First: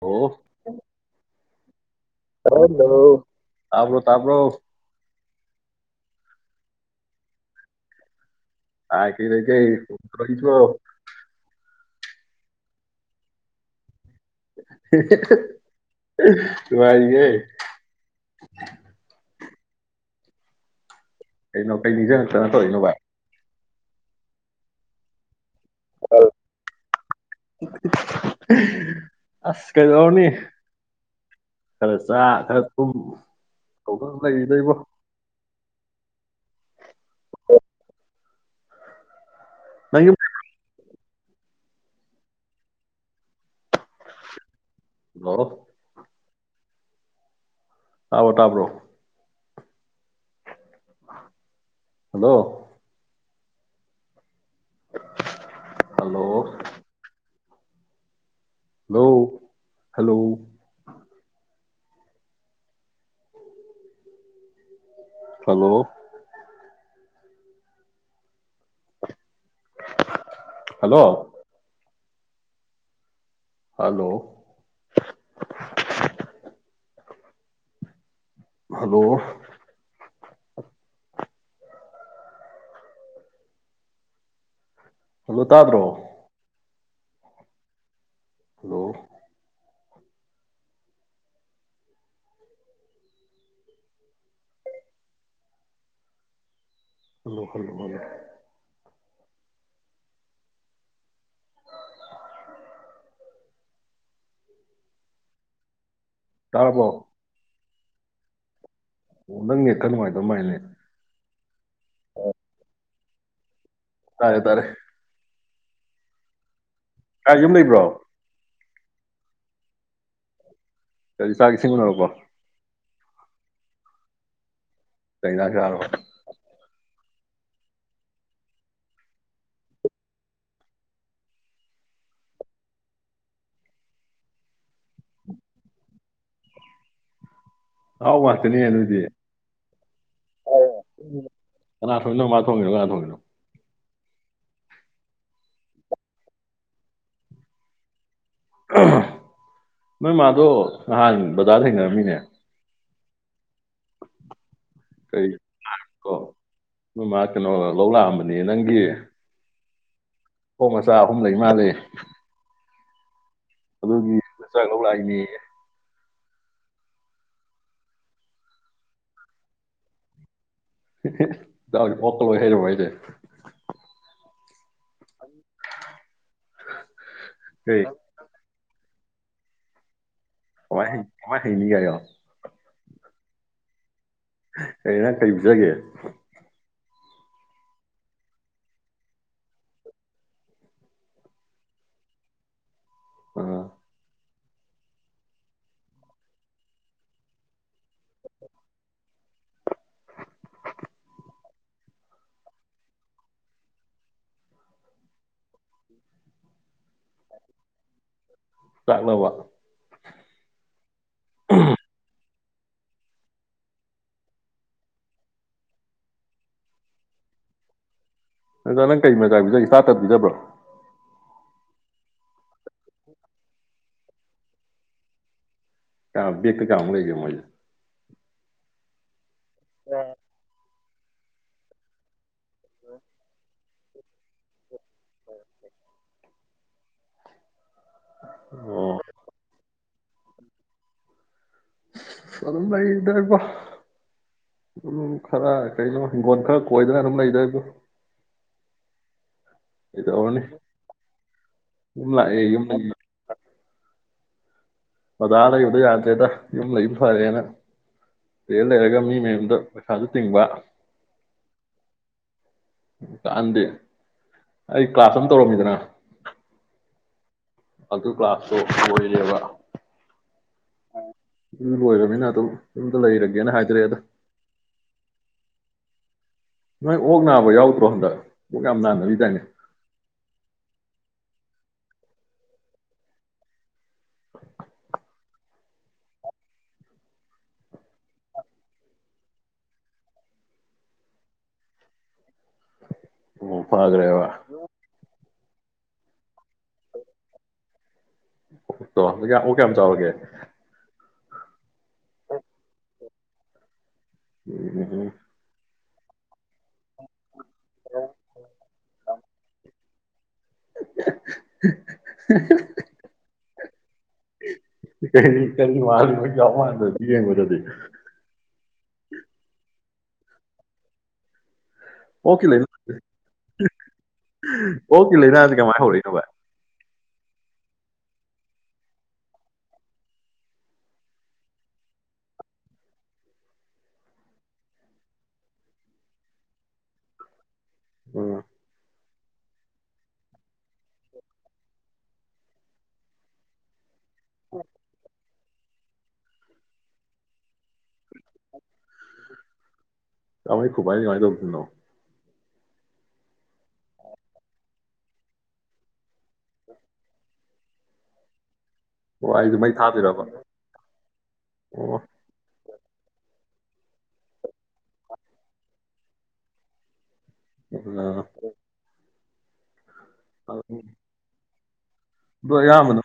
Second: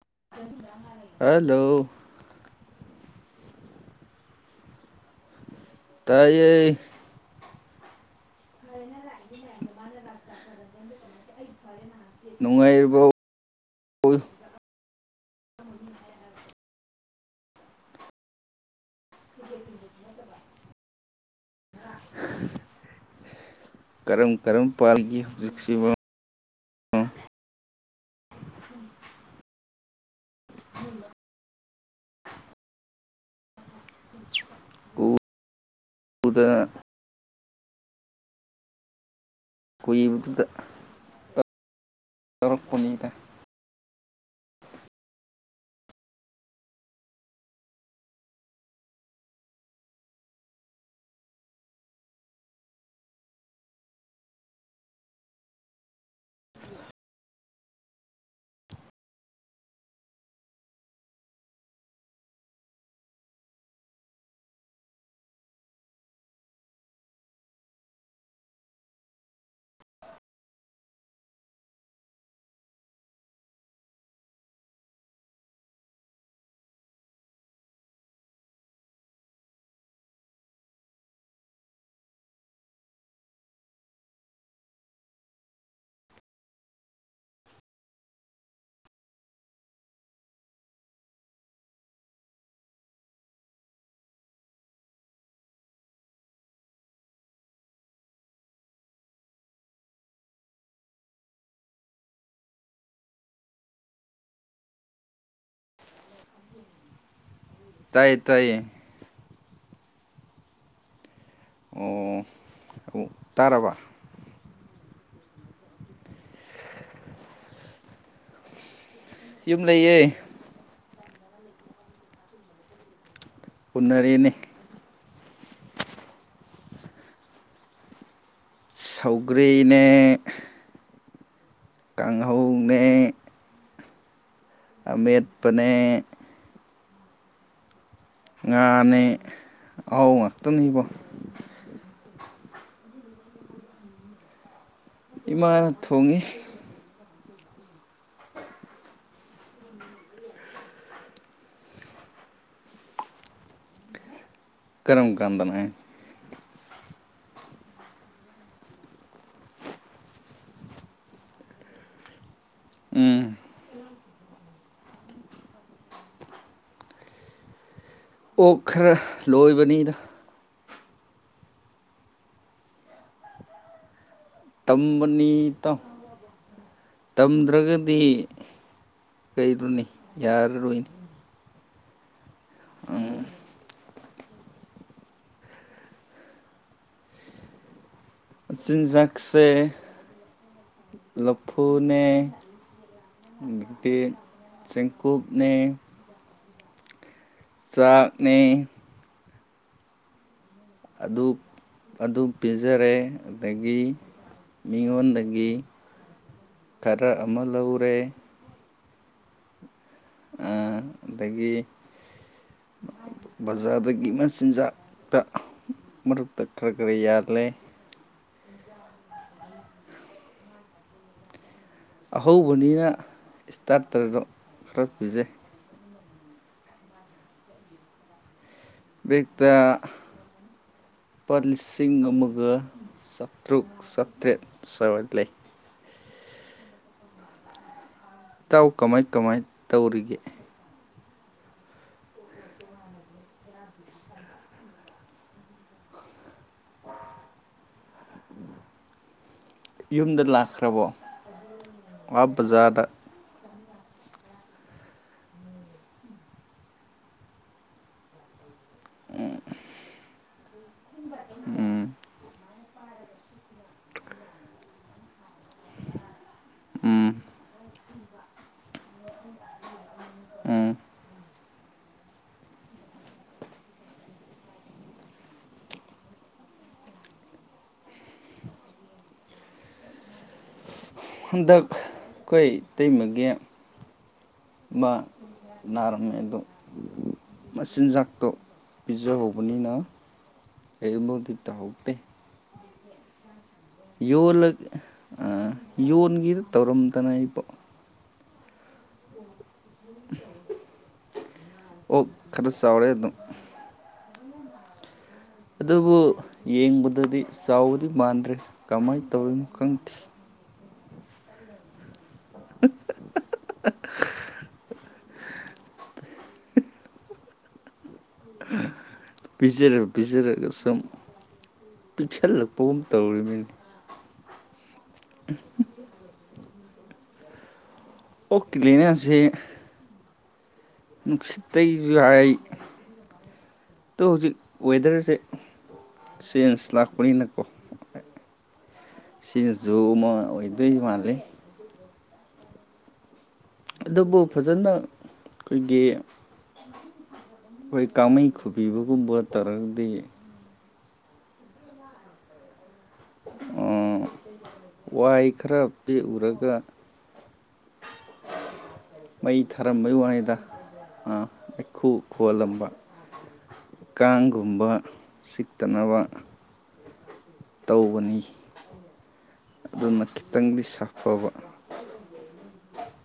ꯑꯣ ꯍꯂꯣ ꯇꯕ꯭ꯔꯣ ꯇꯕ꯭ꯔꯣ ꯇꯥꯏ ꯑ ꯀ ꯂꯩ ꯅꯨꯡꯉꯥꯏꯔꯤꯕ ꯋꯥꯏꯒ ꯀꯩꯅꯣ ꯀꯩꯅꯤꯁꯤꯛꯇꯅ ꯅꯠꯇꯧꯔꯤꯩꯅꯣꯚꯥꯏ ꯀꯔꯝ ꯀꯔꯝ ꯄꯥꯜꯂꯤꯒꯦ ꯖꯤꯛꯁꯤꯕ ꯑꯁ ꯀꯩꯗꯧꯔꯅꯤ ꯈꯔ ꯆꯥ ꯈꯔ ꯊꯨꯝ ꯇ ꯂꯩꯔꯤꯗꯣꯏꯕꯣ ꯎꯗ ꯍ ꯌꯨꯝ ꯀꯨꯣꯏꯗꯨꯗ ꯇꯔꯛꯄꯅꯤꯡꯗ ꯍ ꯑꯕꯣ ꯇꯥꯕ꯭ꯔꯣ hello hello hello hello hello hello hello hello hello ꯇꯥꯗ꯭ꯔꯣ ꯍꯜꯂꯣ ꯍꯜꯂꯣ ꯍꯜꯂꯣ ꯍꯜꯂꯣ ꯇꯥꯔꯕꯣ ꯇꯥꯏꯌꯦ ꯇꯥꯏꯌꯦ ꯑꯣ ꯅꯪꯅꯦꯠ ꯈꯔ ꯅꯨꯡꯉꯥꯏꯗꯕ ꯃꯥꯅꯦ ꯑꯣ ꯇꯥꯔꯕ ꯍꯥꯔꯦ ꯇꯥꯔꯦ ꯌꯨꯝ ꯂꯩꯕ꯭ꯔꯣ ꯌꯨꯝ ꯂꯩꯌꯦ ꯀꯔꯤ ꯆꯥꯛ ꯏꯁꯤꯡ ꯎꯅꯔꯕꯣ ꯎꯅꯔꯦꯅꯦ ꯀꯩ ꯖꯥꯡ ꯆꯥꯔꯕ ꯁꯧꯒ꯭ꯔꯤꯅꯦ ꯀꯥꯡꯍꯧꯅꯦ ꯑꯃꯦꯠꯄꯅꯦ ꯑꯍꯥꯎꯕ ꯉꯥꯛꯇꯅꯤꯅꯦ ꯉꯥꯅꯦ ꯑꯍꯥꯎ ꯉꯥꯛꯇꯅꯤꯕꯣ ꯀꯅꯥ ꯊꯣꯡꯉꯤ ꯅꯣꯢꯃꯥ ꯊꯣꯡꯉꯤꯔꯣ ꯀꯅꯥ ꯊꯣꯡꯉꯤꯅꯣ ꯏꯃꯥꯅ ꯊꯣꯡꯉꯤ ꯑꯍ ꯅꯣꯏꯃꯥꯗꯣ ꯅꯍꯥꯟ ꯕꯖꯥꯔꯗ ꯊꯦꯡꯅꯔꯝꯃꯤꯅꯦ ꯀꯔꯝ ꯀꯥꯟꯗꯅꯦ ꯅꯣꯢꯃꯥ ꯀꯩꯅꯣ ꯂꯧ ꯂꯥꯛꯑꯝꯕꯅꯤ ꯅꯪꯒꯤ ꯑꯣꯛ ꯃꯆꯥ ꯑꯍꯨꯝ ꯂꯩ ꯃꯥꯂꯦ ꯎꯝ ꯗꯨꯒꯤ ꯃꯆꯥꯛ ꯂꯧ ꯂꯥꯛꯏꯅꯦꯌꯦ ꯑꯣ ꯈꯔ ꯂꯣꯏꯕꯅꯤꯗ ꯍꯍ ꯏꯇꯥꯎꯖꯦ ꯑꯣꯀꯂꯣꯏ ꯍꯩꯔꯕꯣ ꯍꯥꯏꯖꯦ ꯇꯝꯕꯅꯤ ꯇꯥꯎ ꯀꯩ ꯇꯝꯗ꯭ꯔꯒꯗꯤ ꯀꯩꯗꯨꯅꯤ ꯌꯥꯔꯨꯔꯣꯢꯅꯦ ꯍꯩꯏꯅꯤ ꯌꯥꯌꯣ ꯀꯩꯅ ꯀꯔꯤ ꯄꯤꯖꯒꯦ ꯆꯤꯟꯖꯥꯛꯁꯦ ꯂꯐꯨꯅꯦ ꯑꯥ ꯗꯒꯤ ꯆꯦꯡꯀꯨꯞꯅꯦ ꯆꯥꯛꯅꯦ ꯑꯗꯨ ꯑꯗꯨ ꯄꯤꯖꯔꯦ ꯑꯗꯒꯤ ꯃꯤꯉꯣꯟꯗꯒꯤ ꯈꯔ ꯑꯃ ꯂꯧꯔꯦ ꯆꯥꯛꯂꯕ ꯑ ꯑꯗꯒꯤ ꯕꯖꯥꯔꯗꯒꯤ ꯃꯆꯤꯟꯖꯥꯛꯇ ꯃꯔꯛꯇ ꯈꯔ ꯈꯔ ꯌꯥꯜꯂꯦ ꯅꯖ ꯅꯪ ꯀꯔꯤ ꯃꯆꯥꯥ ꯄꯤꯖꯒꯦ ꯏꯇꯥꯇꯔ ꯄꯤꯖꯕ꯭ꯔꯣ ꯑꯍꯧꯕꯅꯤꯅ ꯏꯁꯇꯥꯔꯇꯔꯗꯣ ꯈꯔ ꯄꯤꯖꯩ ꯀꯀ ꯀꯃ ꯂꯩꯃ [unintelligible] ꯇ ꯂꯨꯄꯥ ꯂꯤꯁꯤꯡ ꯑꯃꯒ ꯆꯥꯇ꯭ꯔꯨꯛ ꯆꯥꯇ꯭ꯔꯦꯠ ꯁꯋꯥ ꯂꯩ ꯇꯥꯎ ꯑꯣ ꯀꯃꯥꯏ ꯀꯃꯥꯏ ꯇꯧꯔꯤꯒꯦ ꯌꯦ ꯑꯗꯨꯝ ꯂꯩꯗꯣꯏꯔꯤꯕ ꯑꯗꯨꯝ ꯈꯔ ꯀꯩꯅꯣ ꯍꯤꯡꯒꯣꯜ ꯈꯔ ꯀꯣꯏꯗꯅ ꯑꯗꯨꯝ ꯂꯩꯗꯣꯏꯔꯤꯕ ꯌꯨꯝꯗ ꯀꯩꯗꯧꯔꯨꯅꯤ ꯂꯥꯛꯈ꯭ꯔꯕꯣ ꯌꯨꯝ ꯑ ꯂꯥꯛꯑꯦ ꯌꯨꯝ ꯕꯖꯥꯔꯗ ꯑꯣꯖꯥ ꯂꯩꯕꯗ ꯌꯥꯗꯦꯗ ꯌꯨꯝ ꯂꯩꯝ ꯐꯔꯦꯅ ꯂꯩꯔ ꯂꯩꯔꯒ ꯃꯤ ꯃꯌꯥꯝꯗ ꯄꯩꯁꯥꯁꯨ [unintelligible] ꯎꯝ ꯀꯛꯍꯟꯗꯦ ꯑꯩ ꯀ꯭ꯂꯥꯁ ꯑꯃ ꯇꯧꯔꯝꯃꯤꯗꯅ ꯎꯝ ꯑꯗꯨ ꯀ꯭ꯂꯥꯁꯇꯣ ꯂꯣꯏꯔꯦꯕ ꯎꯝ ꯑꯗꯨ ꯂꯣꯏꯔꯕꯅꯤꯅ ꯑꯗꯨꯝ ꯌꯨꯝꯗ ꯂꯩꯔꯒꯦꯅ ꯍꯥꯏꯖꯔꯛꯑꯦꯗ ꯅꯣꯏ ꯑꯣꯛ ꯅꯥꯕ ꯌꯥꯎꯗ꯭ꯔꯣ ꯍꯟꯗꯛ ꯑꯣꯛ ꯌꯥꯝ ꯅꯥꯟꯅꯕꯤꯗꯥꯅꯦ ꯍꯟꯗꯛ ꯑꯩꯈꯣꯏ ꯏꯇꯩꯃꯒꯦ ꯃ ꯅꯥꯔꯝꯃꯦ ꯑꯗꯣ ꯃꯆꯤꯟꯖꯥꯛꯇꯣ ꯄꯤꯖꯍꯧꯕꯅꯤꯅ ꯀꯔꯤꯒꯨꯝꯕꯗꯤ ꯇꯧꯍꯧꯗꯦ ꯑꯣ ꯌ ꯐꯈ꯭ꯔꯦꯕ ꯂꯣꯏꯒ ꯑ ꯌꯣꯟꯒꯤꯗ ꯇꯧꯔꯝꯗꯅ ꯑꯩꯕꯨ ꯎꯛꯇꯣ ꯀꯝ ꯆꯕꯒꯦ ꯑꯣ ꯈꯔ ꯆꯥꯎꯥꯎꯔꯦ ꯑꯗꯨꯝ ꯎꯝ ꯎꯝ ꯎꯝ ꯑꯗꯨꯕꯨ ꯌꯦꯡꯕꯗꯗꯤ ꯆꯥꯎꯕꯗꯤ ꯃꯥꯟꯗ꯭ꯔꯦ ꯀꯃꯥꯏꯅ ꯇꯧꯔꯤꯅꯣ ꯈꯪꯗꯦ [unintelligible] ꯀ ꯀꯅꯤ ꯃꯥꯔ ꯃ ꯀ ꯃꯥꯗ ꯌꯦꯦꯕꯗꯨꯗꯤ ꯕꯤꯆꯔ ꯕꯤꯔꯔꯤꯒꯁꯨꯝ ꯄꯤꯛꯁꯤꯜꯂꯛꯄꯒꯨꯝ ꯇꯧꯔꯤꯕꯃꯤꯅꯤ ꯎꯝ ꯑꯣ ꯀꯦ ꯂꯥꯏꯅꯥꯗꯤ ꯀꯃꯥꯏ ꯍꯧꯔꯛꯏꯅꯕ ꯑꯣꯀꯤ ꯂꯩꯅꯦꯁꯦ ꯅꯨꯡꯁꯤꯠꯇꯒꯤꯁꯨ ꯍꯥꯏ ꯑꯗꯣ ꯍꯧꯖꯤꯛ ꯋꯦꯗꯔꯁꯦ ꯆꯦꯟꯖ ꯂꯥꯛꯄꯅꯤꯅꯀꯣ ꯎꯝ ꯁꯤꯖꯨ ꯑꯃ ꯑꯣꯏꯗꯣꯢ ꯃꯥꯂꯤ ꯑꯗꯨꯕꯨ ꯐꯖꯅ ꯑꯩꯈꯣꯏꯒꯤ ꯑꯩꯈꯣꯏ ꯀꯥꯃꯩ ꯈꯨꯕꯤꯕꯒꯨꯝꯕ ꯇꯧꯔꯒꯗꯤ ꯀꯥꯡꯃꯩ ꯈꯨꯨꯕꯥꯥ ꯍꯥꯢꯖꯦ ꯀꯃꯥꯢ ꯇꯧꯗꯣꯢꯅꯣ ꯋꯥꯏ ꯈꯔ ꯄꯦꯎꯔꯒ ꯑꯣ ꯃꯩ ꯑꯩꯁꯨ ꯊꯥꯔꯝꯕꯩ ꯊꯥꯗꯣꯏꯔꯕ ꯋꯥꯅꯤꯗ ꯃꯩꯈꯨ ꯑꯣ ꯈꯨꯍꯜꯂꯝꯕ ꯀꯥꯡꯒꯨꯝꯕ ꯁꯤꯛꯇꯅꯕ ꯑ ꯑꯗꯨꯅ ꯈꯤꯇꯪꯗꯤ ꯁꯥꯐꯕ ꯑꯗꯣ ꯑꯌꯥꯝꯕꯅ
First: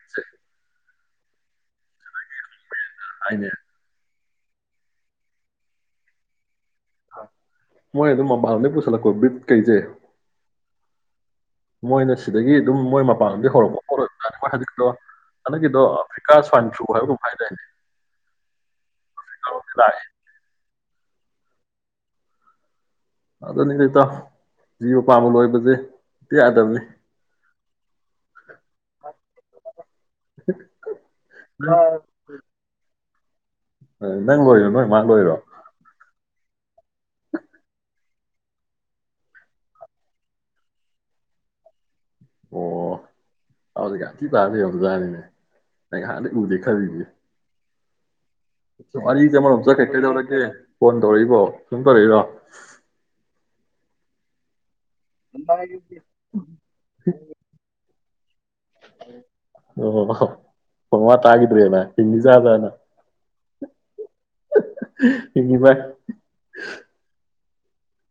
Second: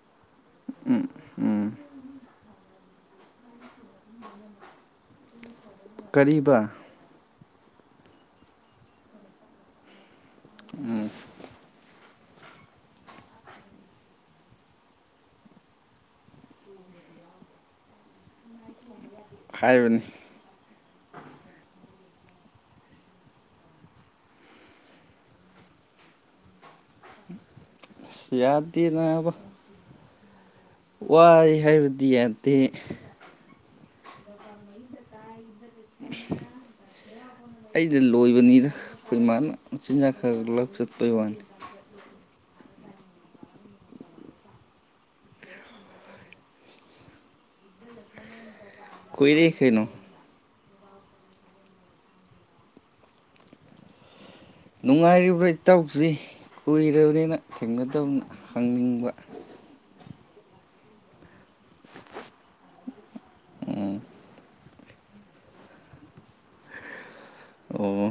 [inaudible] ꯎꯝ ꯎꯝ ꯍꯥꯏꯅꯦ ꯀꯔꯤꯕ ꯃꯣꯏ ꯑꯗꯨꯝ ꯃꯕꯥꯂꯝꯗꯩ ꯄꯨꯁꯜꯂꯛꯄ ꯕ꯭ꯔꯤꯠ ꯀꯩꯁꯦ ꯎꯝ ꯃꯣꯏꯅ ꯁꯤꯗꯒꯤ ꯑꯗꯨꯝ ꯃꯣꯏ ꯃꯄꯥꯟꯗꯒꯤ ꯍꯧꯔꯛꯄ ꯄꯣꯠ ꯑꯣꯢꯕꯖꯥꯠꯅꯤ ꯃꯣꯏ ꯍꯟꯗꯛꯀꯤꯗꯣ ꯍꯟꯗꯛꯀꯤꯗꯣ ꯑꯐ꯭ꯔꯤꯀꯥ ꯁ꯭ꯋꯥꯏꯟ ꯐ꯭ꯂꯨ ꯍꯥꯏꯕꯒꯨꯝ ꯍꯥꯏꯗꯥꯢꯅꯦ ꯍꯥꯏꯕꯅꯤ ꯑꯗꯨꯅꯤꯗ ꯏꯇꯥꯎ ꯖꯤꯕ ꯄꯥꯟꯕꯥ ꯂꯣꯏꯕꯁꯦ ꯍꯦꯛꯇ ꯌꯥꯗꯕꯅꯤ ꯌꯥꯗꯦ ꯅꯥꯕ ꯋꯢ ꯍꯥꯏꯕꯗꯤ ꯌꯥꯗꯦ ꯅꯪ ꯂꯣꯏꯔꯤꯔꯣ ꯅꯣꯏ ꯃꯥꯥꯡ ꯂꯣꯏꯔꯣ ꯑꯩꯗ ꯂꯣꯏꯕꯅꯤꯅ ꯑꯩꯈꯣꯏ ꯏꯃꯥꯅ ꯆꯤꯟꯖꯥꯛ ꯈꯔ ꯂꯧ ꯆꯠꯄꯩ ꯋꯥꯅꯤ ꯑꯣ ꯑꯗꯨꯗꯤ ꯒ꯭ꯌꯥꯟ ꯊꯤ ꯇꯥ ꯂꯩꯔꯝꯕꯖꯥꯠꯅꯤꯅꯦ ꯑꯩ ꯅꯍꯥꯟꯗꯩ ꯎꯗꯦ ꯈꯜꯂꯤꯅꯤ ꯋꯥꯔꯤꯖꯦ ꯀꯨꯏꯔꯦ ꯑꯃꯔꯣꯝꯗ ꯀꯩꯅꯣ ꯆꯠꯈ꯭ꯔꯦ ꯀꯩꯗꯧꯔꯒꯦ ꯐꯣꯟ ꯇꯧꯔꯛꯏꯕꯣ ꯁꯨꯝ ꯐꯔꯛꯏꯔꯣ ꯅꯨꯡꯉꯥꯏꯔꯤꯕ꯭ꯔꯥ ꯏꯇꯥꯎꯁꯤ ꯀꯨꯏꯔꯕꯅꯤꯅ ꯊꯦꯡꯅꯗꯕꯅ ꯍꯪꯅꯤꯡꯕ ꯑꯣ ꯋꯥ ꯇꯥꯒꯤꯗ꯭ꯔꯦꯅ ꯍꯤꯡꯉꯤꯖꯥꯠꯂꯅ ꯎꯝ ꯍꯤꯡꯉꯤ ꯚꯥꯏ ꯑꯣ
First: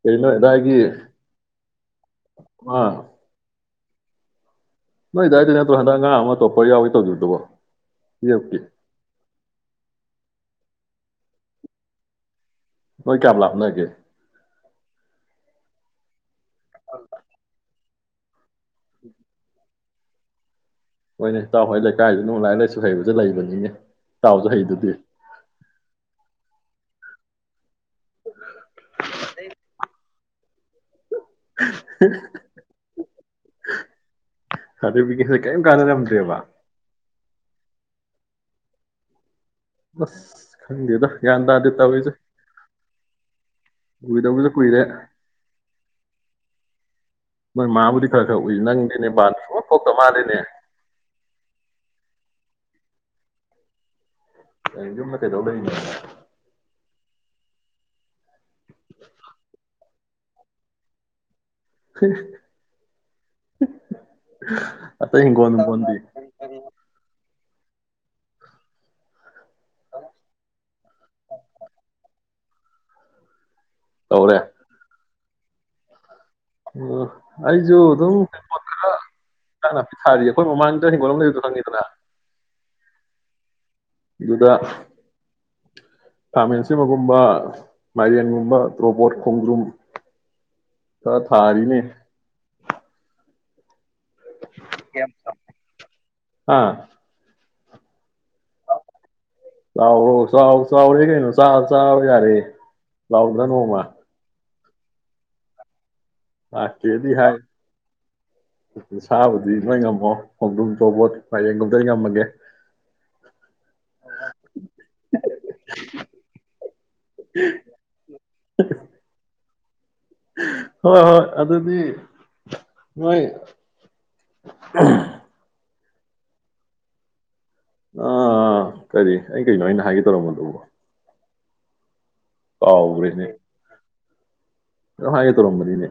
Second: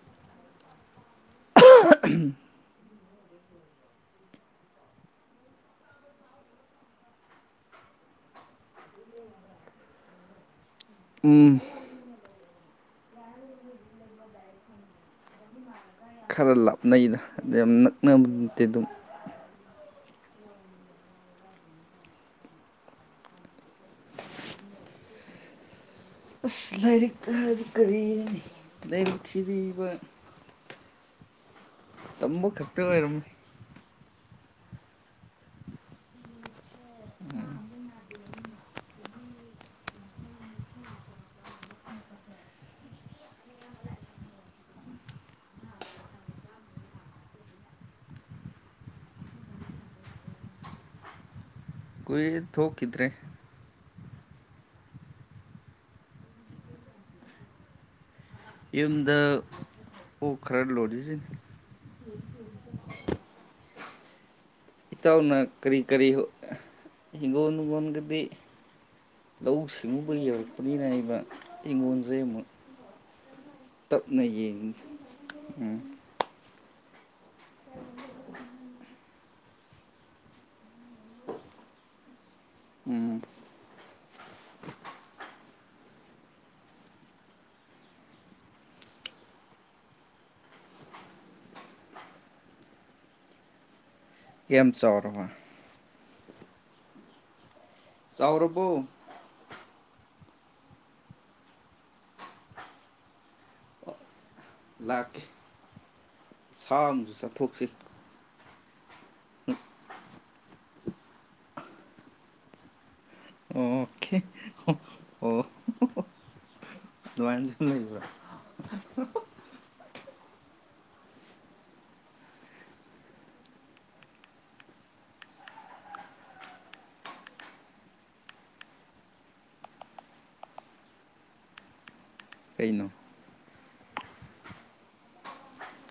ꯀꯩ ꯅꫭꯏ ꯑꯗꯥꯏꯒꯤ ꯑꯃ ꯅꯣꯏ ꯗꯥꯥꯏꯩ ꯅꯠꯇ꯭ꯔꫭ ꯍꯟꯗꯛ ꯑꯉꯥꯜ ꯑꯃ ꯊꯣꯄꯔ ꯌꯥꯎꯏ ꯇꯧꯒꯤꯕꯗꯨꯕꯣ ꯇꯨꯌꯦꯞꯀꯨ ꯎꯝ ꯅꯣꯏ ꯀꯌꯥꯝ ꯂꯥꯞꯅꯒꯦ ꯈꯔ ꯂꯥꯞꯅꯩꯗ ꯑꯗ ꯌꯥꯝ ꯅꯛꯅꯕ ꯅꯠꯇꯦ ꯗꯨꯝ ꯍꯣꯏꯅꯦ ꯏꯇꯥꯎꯍꯣꯏ ꯂꯩꯀꯥꯏꯗꯨ [unintelligible] ꯂꯥꯏꯔꯤꯛ ꯂꯥꯏꯁꯨ ꯍꯩꯕꯁꯤ ꯂꯩꯕꯅꯤꯅꯦ ꯏꯇꯥꯎꯁꯨ ꯍꯩꯗꯨꯗꯤ ꯑꯁ ꯂꯥꯏꯔꯤꯛ ꯍꯥꯏ ꯀꯔꯤꯔꯥꯅꯦ ꯅꯪ ꯁꯤꯗꯤꯕ ꯇꯝꯕ ꯈꯛꯇ ꯑꯣꯏꯔꯝ ꯃꯦ ꯁꯔꯇꯤꯐꯤꯀꯦꯠ ꯍꯣꯏ ꯀꯩꯝ ꯀꯥꯅꯔꯝꯗ꯭ꯔꯦꯕ ꯑꯁ ꯈꯪꯗꯦꯗ ꯒ꯭ꯌꯥꯟ ꯇꯥꯗꯦ ꯇꯧꯔꯤꯁꯦ ꯎꯗꯕꯁꯨ ꯀꯨꯏꯔꯦ ꯅꯣꯏ ꯃꯥꯕꯨꯗꯤ ꯈꯔ ꯈꯔ ꯎꯏ ꯅꯪꯗꯤꯅꯦ ꯄꯥꯜ ꯁꯨꯡ ꯊꯣꯛ ꯊꯣꯛꯇ ꯃꯥꯜꯂꯤꯅꯦ ꯀꯨꯏꯔꯦ ꯊꯣꯛꯈꯤꯗ꯭ꯔꯦ ꯀꯩꯟ ꯌꯨꯝꯗ ꯀꯩꯗꯧ ꯂꯩꯔꯤꯒꯦ ꯌꯨꯝꯗ ꯑꯣꯛ ꯈꯔ ꯂꯣꯏꯔꯤꯁꯤꯅꯤ ꯍꯝ ꯑꯇꯩ ꯏꯇꯥꯎꯅ ꯍꯤꯡꯒꯣꯟ ꯀꯔꯤ ꯅꯣꯒꯣꯟꯗꯤ ꯀꯔꯤ ꯍꯤꯡꯒꯣꯜ ꯂꯣꯒꯣꯜꯒꯗꯤ ꯂꯧꯎ ꯁꯤꯡꯎꯨꯕ ꯌꯧꯔꯛꯄꯅꯤꯅ ꯍꯥꯏꯕ ꯍꯤꯡꯒꯣꯜꯁꯦ ꯑꯃꯨꯛ ꯇꯞꯅ ꯇꯧꯔꯦ ꯌꯦꯡꯉꯤ ꯎꯝ ꯎꯝ ꯑꯩꯁꯨ ꯑꯗꯨꯝ ꯄꯣꯠ ꯈꯔ ꯍꯤꯟꯖꯥꯡ ꯅꯥꯄꯤ ꯊꯥꯔꯤꯌꯦ ꯑꯩꯈꯣꯏ ꯃꯃꯥꯡꯗ ꯍꯤꯡꯒꯣꯜ ꯑꯃ ꯂꯩꯕꯗꯨ ꯈꯪꯉꯤꯗꯅ ꯎꯝ ꯑꯗꯨꯗ ꯈꯥꯃꯦꯟꯁꯤꯕꯒꯨꯝꯕ ꯃꯥꯏꯔꯦꯟꯒꯨꯝꯕ ꯇ꯭ꯔꯣꯕꯣꯠ ꯈꯣꯡꯗ꯭ꯔꯨꯝ ꯈꯔ ꯊꯥꯔꯤꯅꯦ ꯀꯌꯥꯝ ꯆꯥꯎꯔꯕ ꯍꯥ ꯆꯥꯎꯔꯕꯣ ꯂꯥꯎꯔꯣ ꯆꯥꯎ ꯆꯥꯎꯔꯦ ꯀꯩꯅꯣ ꯆ ꯆꯥꯕ ꯌꯥꯔꯦ ꯂꯥꯎꯗꯅ ꯅꯣꯡꯃ ꯂꯥꯛꯀꯦ ꯁꯥ ꯂꯥꯛꯀꯦꯗꯤ ꯑꯃꯁꯨ ꯍꯥꯏ ꯆꯥꯊꯣꯛꯁꯤ ꯁꯥꯕꯨꯗꯤ ꯅꯣꯏ ꯉꯝꯃꯣ ꯈꯣꯡꯗ꯭ꯔꯨꯝ ꯇꯣꯔꯕꯣꯠ ꯃꯥꯏꯔꯦꯟ ꯒꯨꯝꯕꯗꯤ ꯑꯩꯟ ꯉꯝꯃꯒꯦ ꯑꯣꯀꯦ ꯗꯨꯃꯥꯏꯅꯁꯨ ꯂꯩꯕ꯭ꯔꯣ ꯍꯣꯏ ꯍꯣꯏ ꯑꯗꯨꯗꯤ ꯃꯣꯏ ꯑꯥ ꯀꯔꯤ ꯑꯩ ꯀꯩꯅꯣ ꯑꯩꯅ ꯍꯥꯏꯒꯦ ꯇꯧꯔꯝꯕꯗꯨꯕꯣ ꯀꯩꯅꯣ ꯀꯥꯑꯣꯒ꯭ꯔꯦꯅꯦ ꯀꯩꯅꯣꯝ ꯍꯥꯏꯒꯦ ꯇꯧꯔꯝꯕꯅꯤꯅꯦ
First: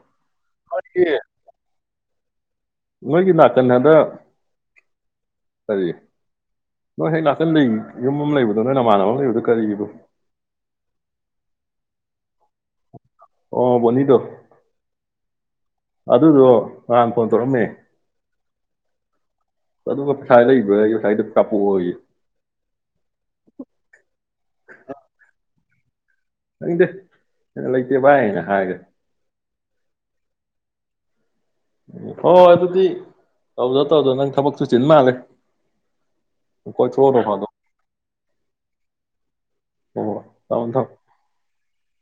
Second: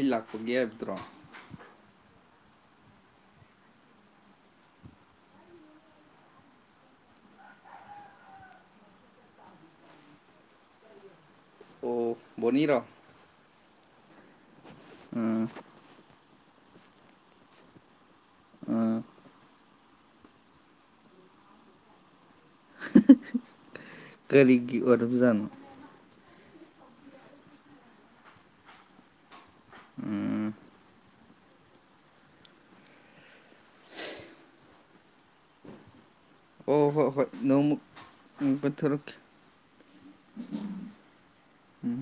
ꯏ ꯂꯥꯛ ꯄꯨꯛ ꯌꯦꯛꯇ꯭ꯔꯣ ꯑꯩꯒꯤ ꯅꯣꯏꯒꯤ ꯅꯥꯀꯟ ꯑꯗ ꯀꯔꯤ ꯅꯣꯏ ꯍꯦꯛ ꯅꯥꯛꯀꯟꯗꯩ ꯌꯨꯝ ꯑꯃ ꯂꯩꯕꯗꯣ ꯅꯣꯏ ꯅꯃꯥꯟꯅꯕ ꯑꯃ ꯂꯩꯕꯗꯨ ꯀꯔꯤ ꯑꯗꯨ ꯑꯣ ꯕꯣꯅꯤꯔꯣ ꯑꯣ ꯕꯣꯅꯤꯗꯣ ꯎꯝ ꯑꯗꯨꯗꯣ ꯅꯍꯥꯟ ꯐꯣꯟ ꯇꯧꯔꯛꯑꯝꯃꯦ ꯎꯝ ꯑꯗꯨꯒ [unintelligible] ꯉꯁꯥꯏꯗꯣ ꯀꯥꯄꯛꯑꯣꯌꯦ ꯀꯔꯤꯒꯤ ꯑꯣꯏꯔꯕꯖꯥꯠꯅꯣ ꯈꯪꯗꯦ [unintelligible] ꯂꯩꯇꯦ ꯚꯥꯏ ꯅ ꯍꯥꯏꯒ ꯎꯝ ꯍꯣꯍꯣꯏ ꯑꯗꯨꯗꯤ ꯇꯧꯖꯣ ꯇꯧꯖꯣ ꯅꯪ ꯊꯕꯛꯁꯨ ꯆꯤꯟ ꯃꯥꯜꯂꯦ ꯀꯣꯏꯊꯣꯛꯎꯔꯣ ꯍꯣꯏ ꯅꯣꯡ ꯐꯥꯗꯣꯛ ꯅꯣꯡꯃ ꯎꯝ ꯀꯣꯏꯊꯣꯔꯛꯀꯦ ꯊꯝꯣ ꯊꯝ ꯎꯝ